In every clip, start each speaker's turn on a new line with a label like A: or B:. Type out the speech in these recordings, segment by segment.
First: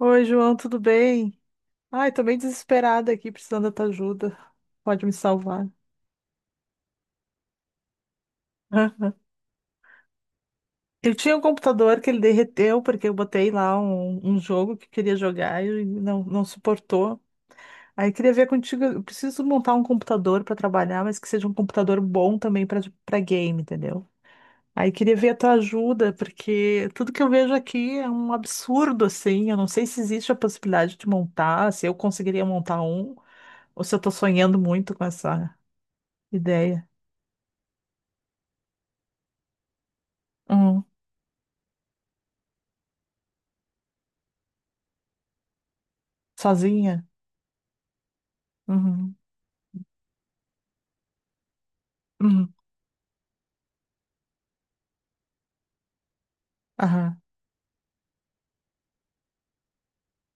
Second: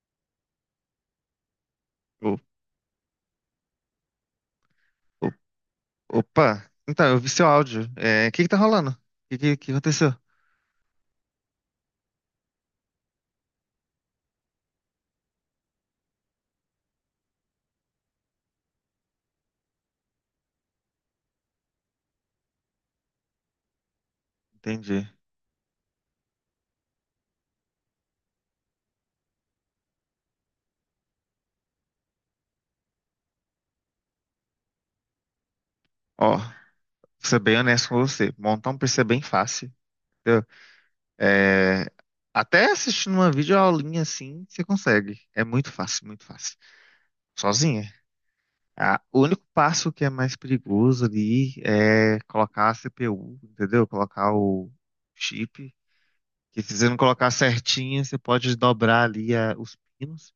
A: Oi, João, tudo bem? Ai, tô bem
B: O-
A: desesperada aqui, precisando da tua ajuda. Pode me
B: o-
A: salvar.
B: Opa, então, eu vi seu áudio. É, o que que tá rolando? O
A: Aham.
B: que aconteceu?
A: Eu tinha um computador que ele derreteu, porque eu botei lá um jogo que queria jogar e não suportou. Aí queria ver contigo, eu preciso montar um computador para trabalhar, mas que seja um computador bom também para game, entendeu? Aí
B: Entendi.
A: queria ver a tua ajuda, porque tudo que eu vejo aqui é um absurdo, assim. Eu não sei se existe a possibilidade de montar, se eu conseguiria montar um, ou se eu tô sonhando muito com essa
B: Ó, vou
A: ideia.
B: ser bem honesto com você. Montar um PC é bem fácil. Entendeu?
A: Hum.
B: É, até assistindo uma videoaulinha assim, você consegue. É muito fácil, muito fácil.
A: Sozinha?
B: Sozinha. Ah,
A: Uhum.
B: o único passo que é mais perigoso ali é
A: Uhum.
B: colocar a CPU, entendeu? Colocar o chip. Que se você não
A: Aham.
B: colocar certinho, você pode dobrar ali os pinos.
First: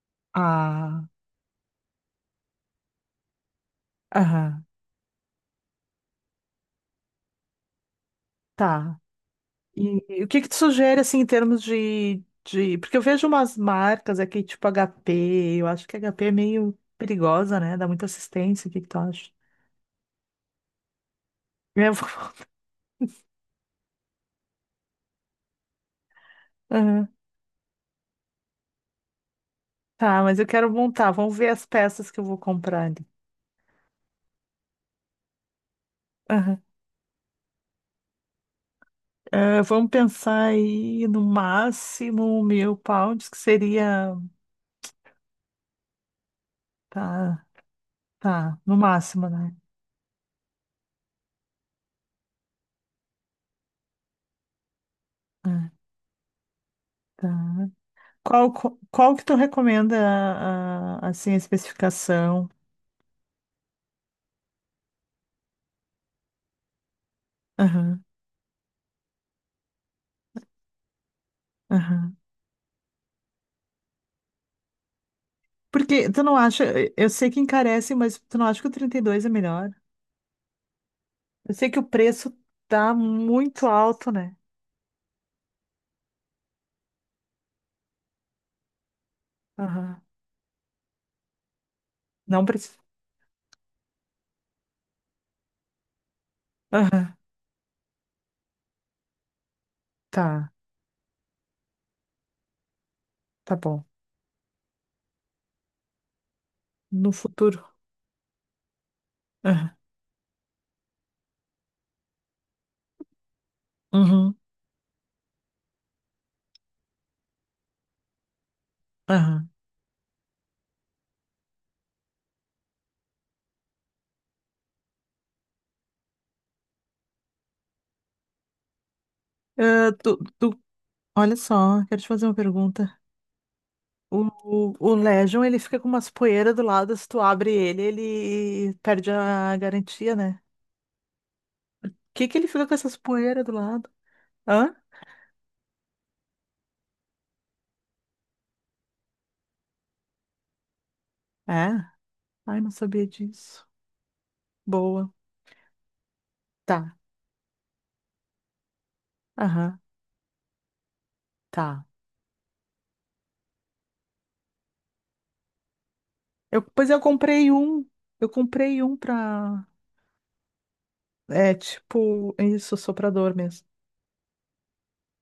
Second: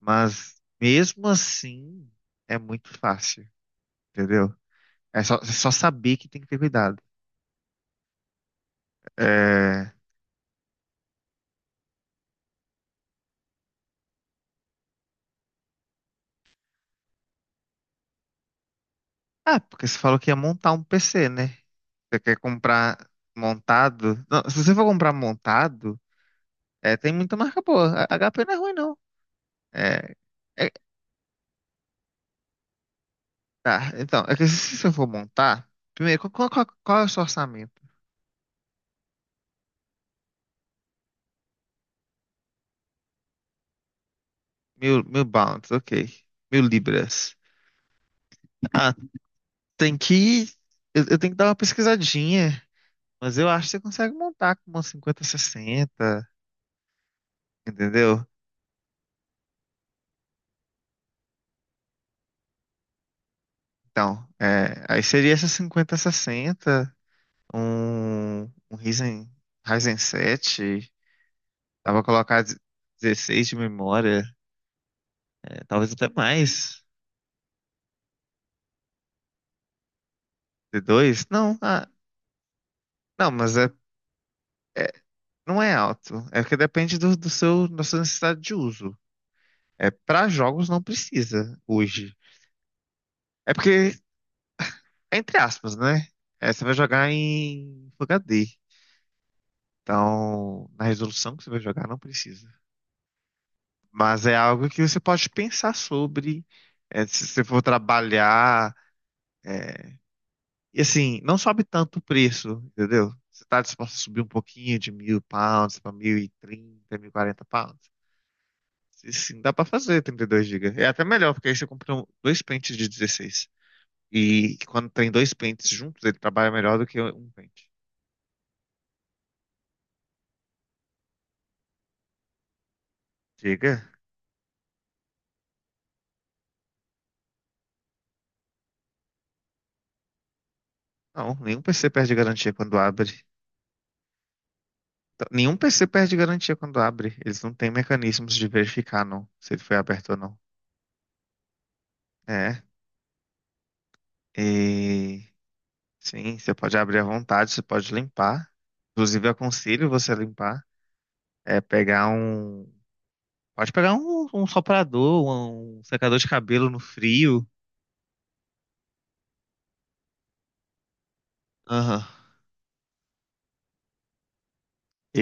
B: Mas
A: Ah.
B: mesmo assim, é muito fácil, entendeu?
A: Aham.
B: É só saber que tem que ter cuidado.
A: Tá.
B: É...
A: E o que que tu sugere, assim, em termos de... Porque eu vejo umas marcas aqui, tipo HP. Eu acho que HP é meio perigosa, né? Dá muita assistência. O que que tu acha?
B: Ah, porque você falou que ia montar um PC, né?
A: Eu
B: Você
A: vou-
B: quer comprar montado? Não, se você for comprar montado, é,
A: Aham.
B: tem muita marca boa. A HP não é ruim, não. É,
A: Tá, mas eu quero
B: é-
A: montar. Vamos ver as peças que eu vou comprar ali.
B: tá, então, é que se você for montar, primeiro, qual,
A: Aham.
B: qual é o seu orçamento?
A: Ah, vamos pensar aí no máximo 1000 pounds, que seria...
B: Mil pounds, ok. 1000 libras.
A: Tá, tá. No
B: Ah,
A: máximo, né?
B: tem que. Eu tenho que dar uma pesquisadinha. Mas eu acho que você consegue montar com uma
A: Ah,
B: 50-60,
A: tá.
B: entendeu?
A: Qual que tu recomenda, assim, a especificação?
B: Então, é, aí seria essa 50-60,
A: Aham,
B: um, um Ryzen 7, dá pra
A: aham.
B: colocar 16 de memória, é, talvez até
A: Porque tu não acha,
B: mais,
A: eu sei que encarece, mas tu não acha que o 32 é melhor?
B: de dois
A: Eu
B: Não,
A: sei que o
B: ah,
A: preço tá
B: não, mas
A: muito alto, né?
B: é- não é alto, é porque depende do seu, da sua necessidade de uso. É,
A: Aham.
B: para jogos não precisa hoje.
A: Não precisa.
B: É porque, entre aspas, né? É, você vai
A: Aham,
B: jogar em Full HD.
A: tá,
B: Então, na resolução que você vai jogar, não precisa.
A: tá bom.
B: Mas é algo que você pode pensar sobre, é,
A: No
B: se você for
A: futuro.
B: trabalhar.
A: Aham,
B: E assim, não sobe tanto o preço, entendeu? Você está disposto a subir um
A: uhum,
B: pouquinho de 1000 pounds para 1030, 1040 pounds? Se sim,
A: aham.
B: dá para fazer 32 gigas. É até melhor, porque aí você compra dois pentes de 16. E quando tem dois pentes juntos, ele trabalha melhor do que um pente.
A: Ah, tu, olha só, quero te fazer uma pergunta.
B: Diga?
A: O, o Legion, ele fica com umas poeiras do lado, se tu abre ele, ele perde a garantia, né?
B: Não, nenhum PC perde
A: Que ele
B: garantia
A: fica com
B: quando
A: essas
B: abre.
A: poeiras do lado? Hã?
B: Então, nenhum PC perde garantia quando abre. Eles não têm mecanismos de verificar, não, se ele foi aberto ou não.
A: É? Ai,
B: É.
A: não sabia disso. Boa.
B: E sim, você pode
A: Tá.
B: abrir à vontade, você pode limpar. Inclusive, eu
A: Aham.
B: aconselho você a limpar. É
A: Tá.
B: pegar um. Pode pegar um, um soprador, um secador de
A: Eu,
B: cabelo no
A: pois eu
B: frio.
A: comprei um. Eu comprei um pra. É
B: Aham.
A: tipo, isso, soprador mesmo.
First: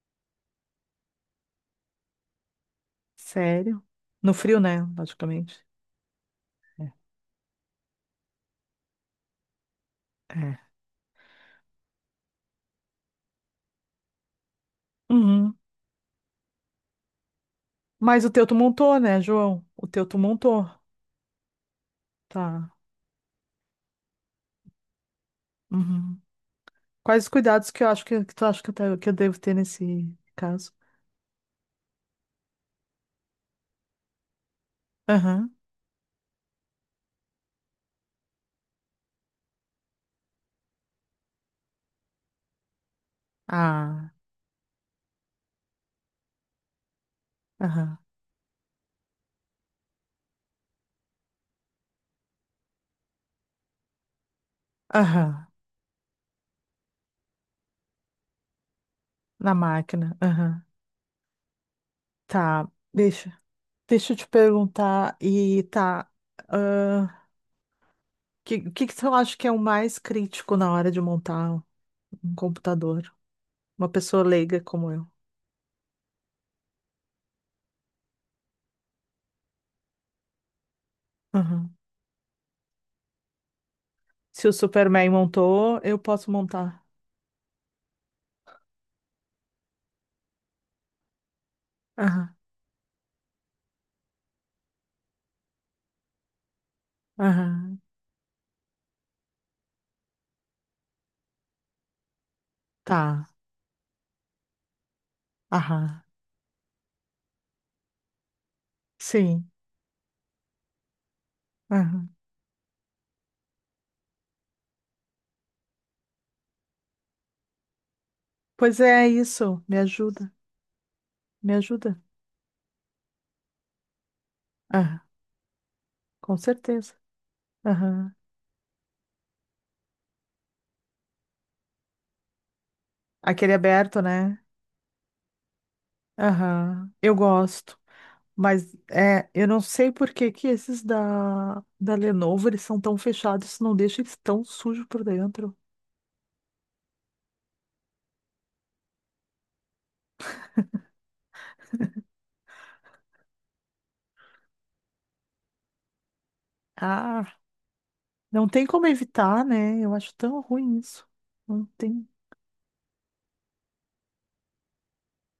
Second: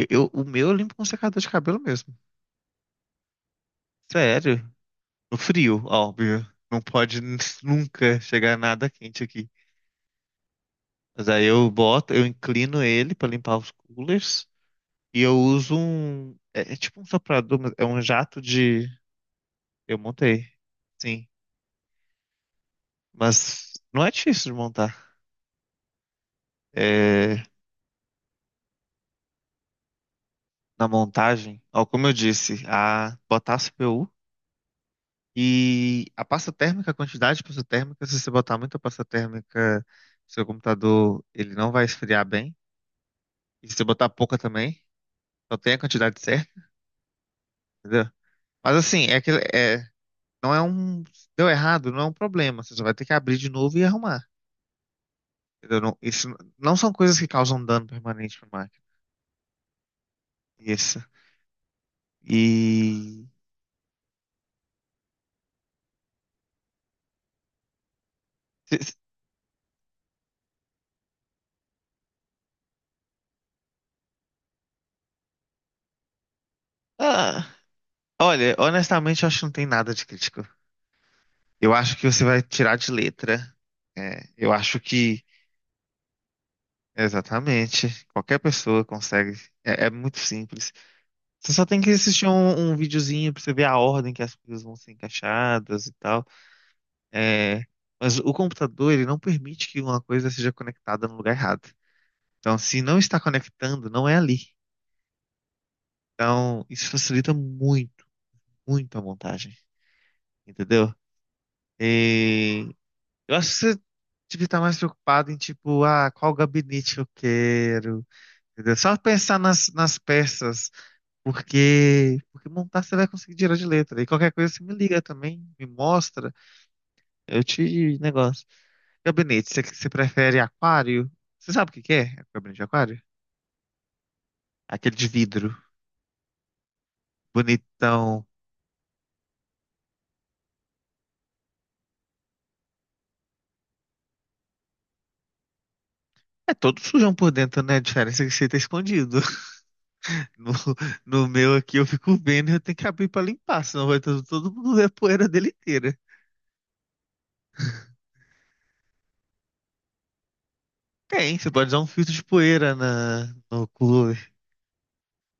B: O meu eu limpo com secador de cabelo mesmo.
A: Sério? No
B: Sério.
A: frio, né?
B: No
A: Logicamente.
B: frio, óbvio. Não pode nunca chegar nada quente aqui.
A: É.
B: Mas aí eu boto, eu inclino ele pra limpar os coolers. E eu
A: Uhum.
B: uso um. É tipo um soprador, mas é um
A: Mas o
B: jato
A: teu tu
B: de.
A: montou, né, João? O
B: Eu
A: teu tu
B: montei,
A: montou.
B: sim.
A: Tá.
B: Mas não é difícil de montar.
A: Uhum. Quais os
B: É,
A: cuidados que eu acho que tu acha que que eu devo ter nesse caso?
B: na montagem, ó, como eu disse, a botar a CPU
A: Aham.
B: e a pasta térmica, a quantidade de pasta térmica, se você botar muita pasta térmica, seu computador ele não vai esfriar bem. E se você botar
A: Ah.
B: pouca também, só tem a quantidade certa,
A: Aham.
B: entendeu? Mas assim, é que é, não é um. Deu errado, não é um problema. Você só vai ter que abrir de novo e arrumar.
A: Aham.
B: Entendeu? Não, isso não são coisas que causam dano permanente pra máquina.
A: Na máquina. Aham.
B: Isso.
A: Tá,
B: E.
A: deixa. Deixa eu te perguntar, e tá, o que que você acha que é o mais crítico na hora de montar um computador? Uma pessoa leiga como eu.
B: Ah, olha, honestamente, eu acho que não tem nada de crítico. Eu
A: Aham.
B: acho que você vai tirar de letra. É,
A: Se
B: eu
A: o
B: acho
A: Superman
B: que.
A: montou, eu posso montar.
B: Exatamente. Qualquer pessoa consegue. É muito simples. Você só tem que assistir
A: Aham,
B: um videozinho pra você ver a ordem que as coisas vão ser encaixadas e tal. É,
A: aham,
B: mas o computador, ele não permite que uma coisa seja conectada no lugar errado. Então, se não está
A: tá,
B: conectando, não é ali.
A: aham,
B: Então, isso facilita muito, muito a
A: sim,
B: montagem, entendeu?
A: aham.
B: E eu acho que você devia estar mais preocupado em, tipo, ah, qual gabinete eu quero, entendeu?
A: Pois
B: Só
A: é, é
B: pensar
A: isso,
B: nas,
A: me
B: nas
A: ajuda,
B: peças,
A: me ajuda.
B: porque montar você vai conseguir tirar de letra. E qualquer coisa você me
A: Aham,
B: liga também, me mostra,
A: com certeza.
B: eu te
A: Aham.
B: negócio. Gabinete, você prefere aquário? Você sabe o que que é gabinete de aquário?
A: Aquele aberto, né?
B: Aquele de vidro,
A: Aham, eu gosto.
B: bonitão.
A: Mas é, eu não sei por que que esses da Lenovo eles são tão fechados, não deixa eles tão sujos por dentro.
B: É todo sujão por dentro, né? A diferença é que você tá escondido. No, no meu aqui eu fico vendo e eu tenho que abrir pra limpar, senão vai todo mundo ver a poeira dele inteira.
A: Ah, não tem como evitar, né? Eu acho tão ruim isso.
B: Tem, você
A: Não
B: pode usar um
A: tem.
B: filtro de poeira na, no cooler.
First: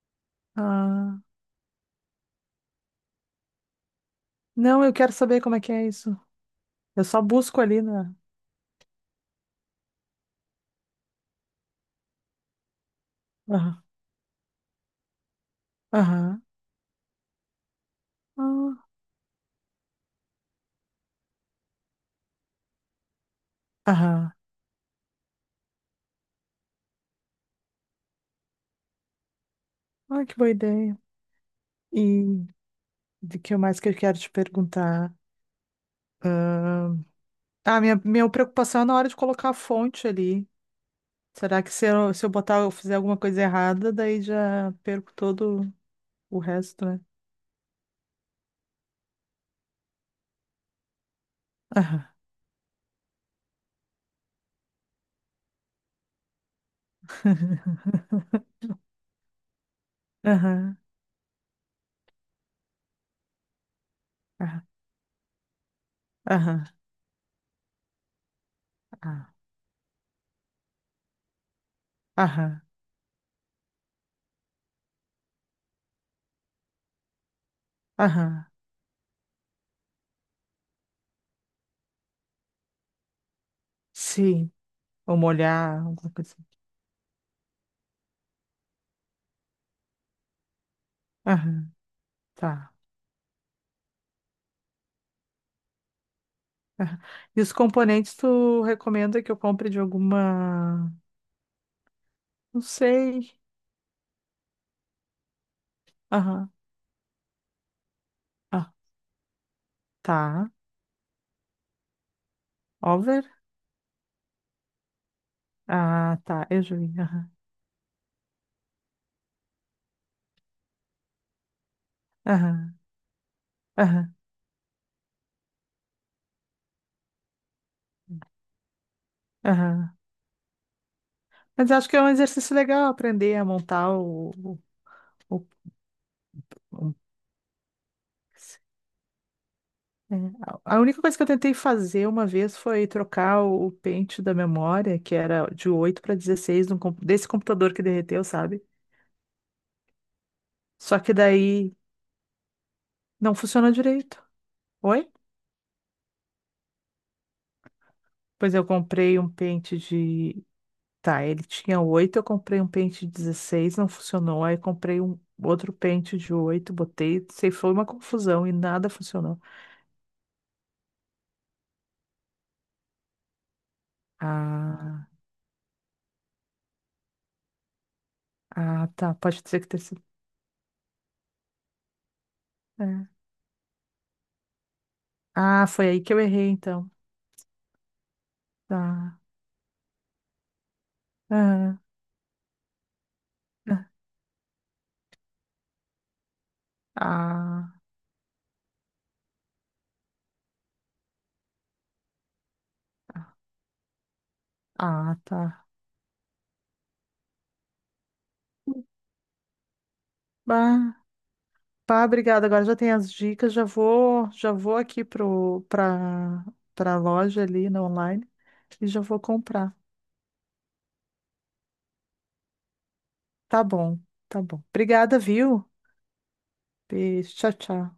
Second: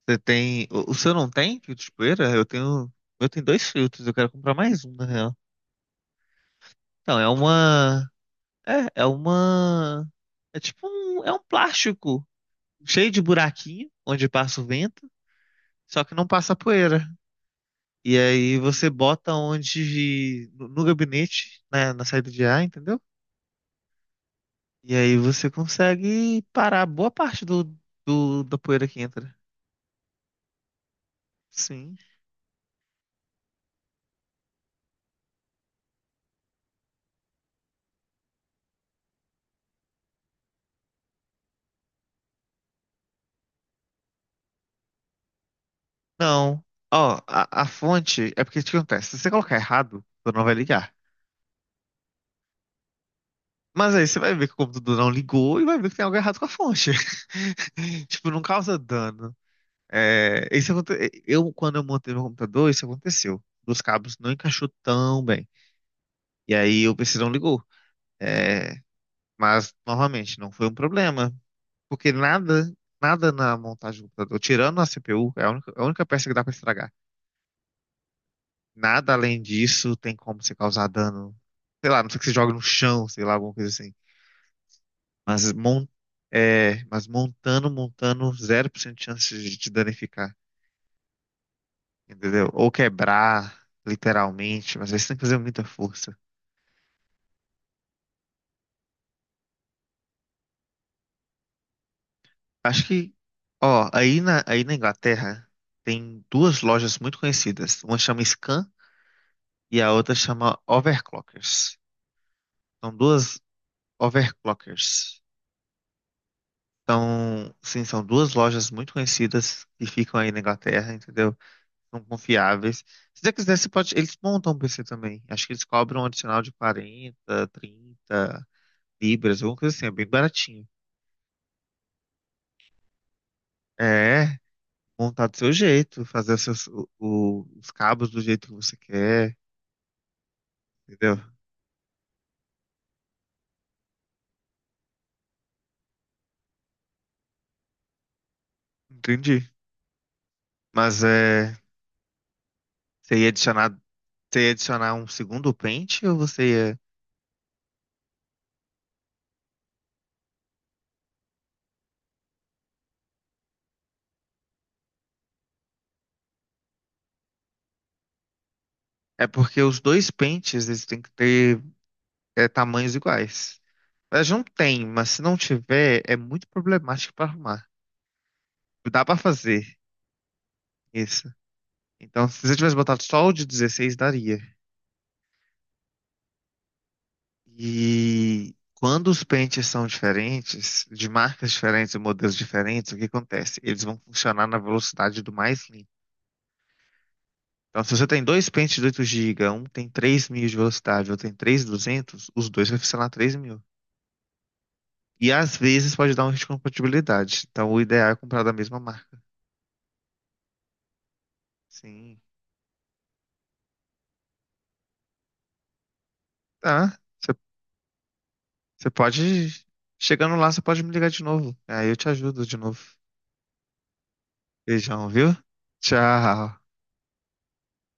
B: Você tem. O seu
A: Ah,
B: não tem filtro de poeira? Eu tenho. Eu tenho dois filtros, eu quero comprar mais
A: não,
B: um,
A: eu
B: na
A: quero
B: real.
A: saber como é que é isso. Eu
B: Então,
A: só
B: é
A: busco ali
B: uma.
A: na.
B: É uma. É tipo um. É um plástico cheio de
A: Aham,
B: buraquinho, onde passa o vento, só que não
A: aham,
B: passa a poeira. E aí
A: ah,
B: você bota onde. No gabinete, né, na saída de ar, entendeu?
A: aham.
B: E aí você consegue parar boa parte da poeira que entra.
A: Ah, que boa ideia.
B: Sim.
A: E de que mais que eu quero te perguntar? Ah, minha preocupação é na hora de colocar a fonte ali. Será que se eu, se eu botar, eu fizer alguma coisa errada, daí já perco todo o
B: Não.
A: resto, né?
B: Ó, a fonte é porque o que acontece? Se você colocar errado, o computador não vai ligar.
A: Aham.
B: Mas aí você vai ver que o computador não ligou e vai ver que tem algo errado com a fonte. Tipo, não causa dano. É, isso
A: Aham.
B: aconte... Eu, quando eu montei meu computador, isso aconteceu. Os cabos não
A: Aham.
B: encaixou tão bem. E
A: Aham.
B: aí o PC não ligou. É,
A: Ah,
B: mas, novamente, não foi um problema. Porque
A: aham.
B: nada, nada na montagem do computador, tirando a CPU, é a única peça que dá pra estragar.
A: Aham.
B: Nada além disso tem como você causar dano. Sei lá, não sei que você joga no chão, sei lá, alguma coisa assim.
A: Sim. Ou
B: Mas,
A: molhar,
B: mon,
A: alguma coisa assim.
B: mas montando, montando, 0% de chance de te danificar,
A: Aham.
B: entendeu? Ou
A: Tá.
B: quebrar, literalmente, mas aí você tem que fazer muita força.
A: Aham. E os componentes tu recomenda que eu compre de alguma. Não
B: Acho que,
A: sei.
B: ó, aí na Inglaterra tem
A: Aham.
B: duas lojas muito conhecidas. Uma chama Scan
A: Ah,
B: e a outra
A: tá.
B: chama Overclockers. São
A: Over?
B: duas Overclockers.
A: Ah, tá. Eu já vi. Aham.
B: Então, sim, são duas lojas muito conhecidas que ficam aí na Inglaterra, entendeu? São confiáveis.
A: Aham.
B: Se você quiser, você pode...
A: Aham.
B: eles montam um PC também. Acho que eles cobram um adicional de 40, 30 libras, alguma coisa assim, é
A: Aham.
B: bem baratinho.
A: Mas acho que é um exercício legal aprender a montar
B: É, montar do
A: o-
B: seu jeito, fazer os, seus-
A: o-
B: o- os cabos do jeito que você quer,
A: é, a única coisa
B: entendeu?
A: que eu tentei fazer uma vez foi trocar o pente da memória, que era de 8 para 16 desse computador que derreteu, sabe?
B: Entendi.
A: Só
B: Mas
A: que
B: é,
A: daí
B: você ia
A: não
B: adicionar,
A: funcionou direito.
B: você ia adicionar um
A: Oi?
B: segundo pente ou você ia...
A: Pois eu comprei um pente de. Tá, ele tinha 8, eu comprei um pente de 16, não funcionou. Aí comprei um outro pente de 8, botei, sei, foi uma confusão e nada
B: É
A: funcionou.
B: porque os dois pentes, eles têm que ter tamanhos iguais. Mas não tem,
A: Ah,
B: mas se não tiver, é muito problemático pra arrumar.
A: ah,
B: Dá
A: tá,
B: pra
A: pode dizer
B: fazer
A: que ter sido.
B: isso. Então, se você tivesse botado
A: É.
B: só o de 16, daria.
A: Ah, foi aí que eu errei então.
B: E quando
A: Tá.
B: os pentes são diferentes, de marcas
A: Aham.
B: diferentes e modelos diferentes, o que acontece? Eles vão funcionar na velocidade do mais limpo.
A: Ah,
B: Então, se você tem dois pentes de 8 GB, um tem 3000 de velocidade, outro tem 3200, os dois vai funcionar 3000.
A: ah,
B: E às
A: tá.
B: vezes pode dar um risco de compatibilidade. Então, o ideal é comprar da mesma marca.
A: Bah, bah,
B: Sim.
A: obrigada. Agora já tem as dicas. Já vou aqui pro para para
B: Tá. Você
A: loja ali na online e
B: você
A: já vou
B: pode.
A: comprar.
B: Chegando lá, você pode me ligar de novo. Aí eu te ajudo de novo.
A: Tá bom, tá bom.
B: Beijão,
A: Obrigada,
B: viu?
A: viu?
B: Tchau.
A: Beijo, tchau, tchau.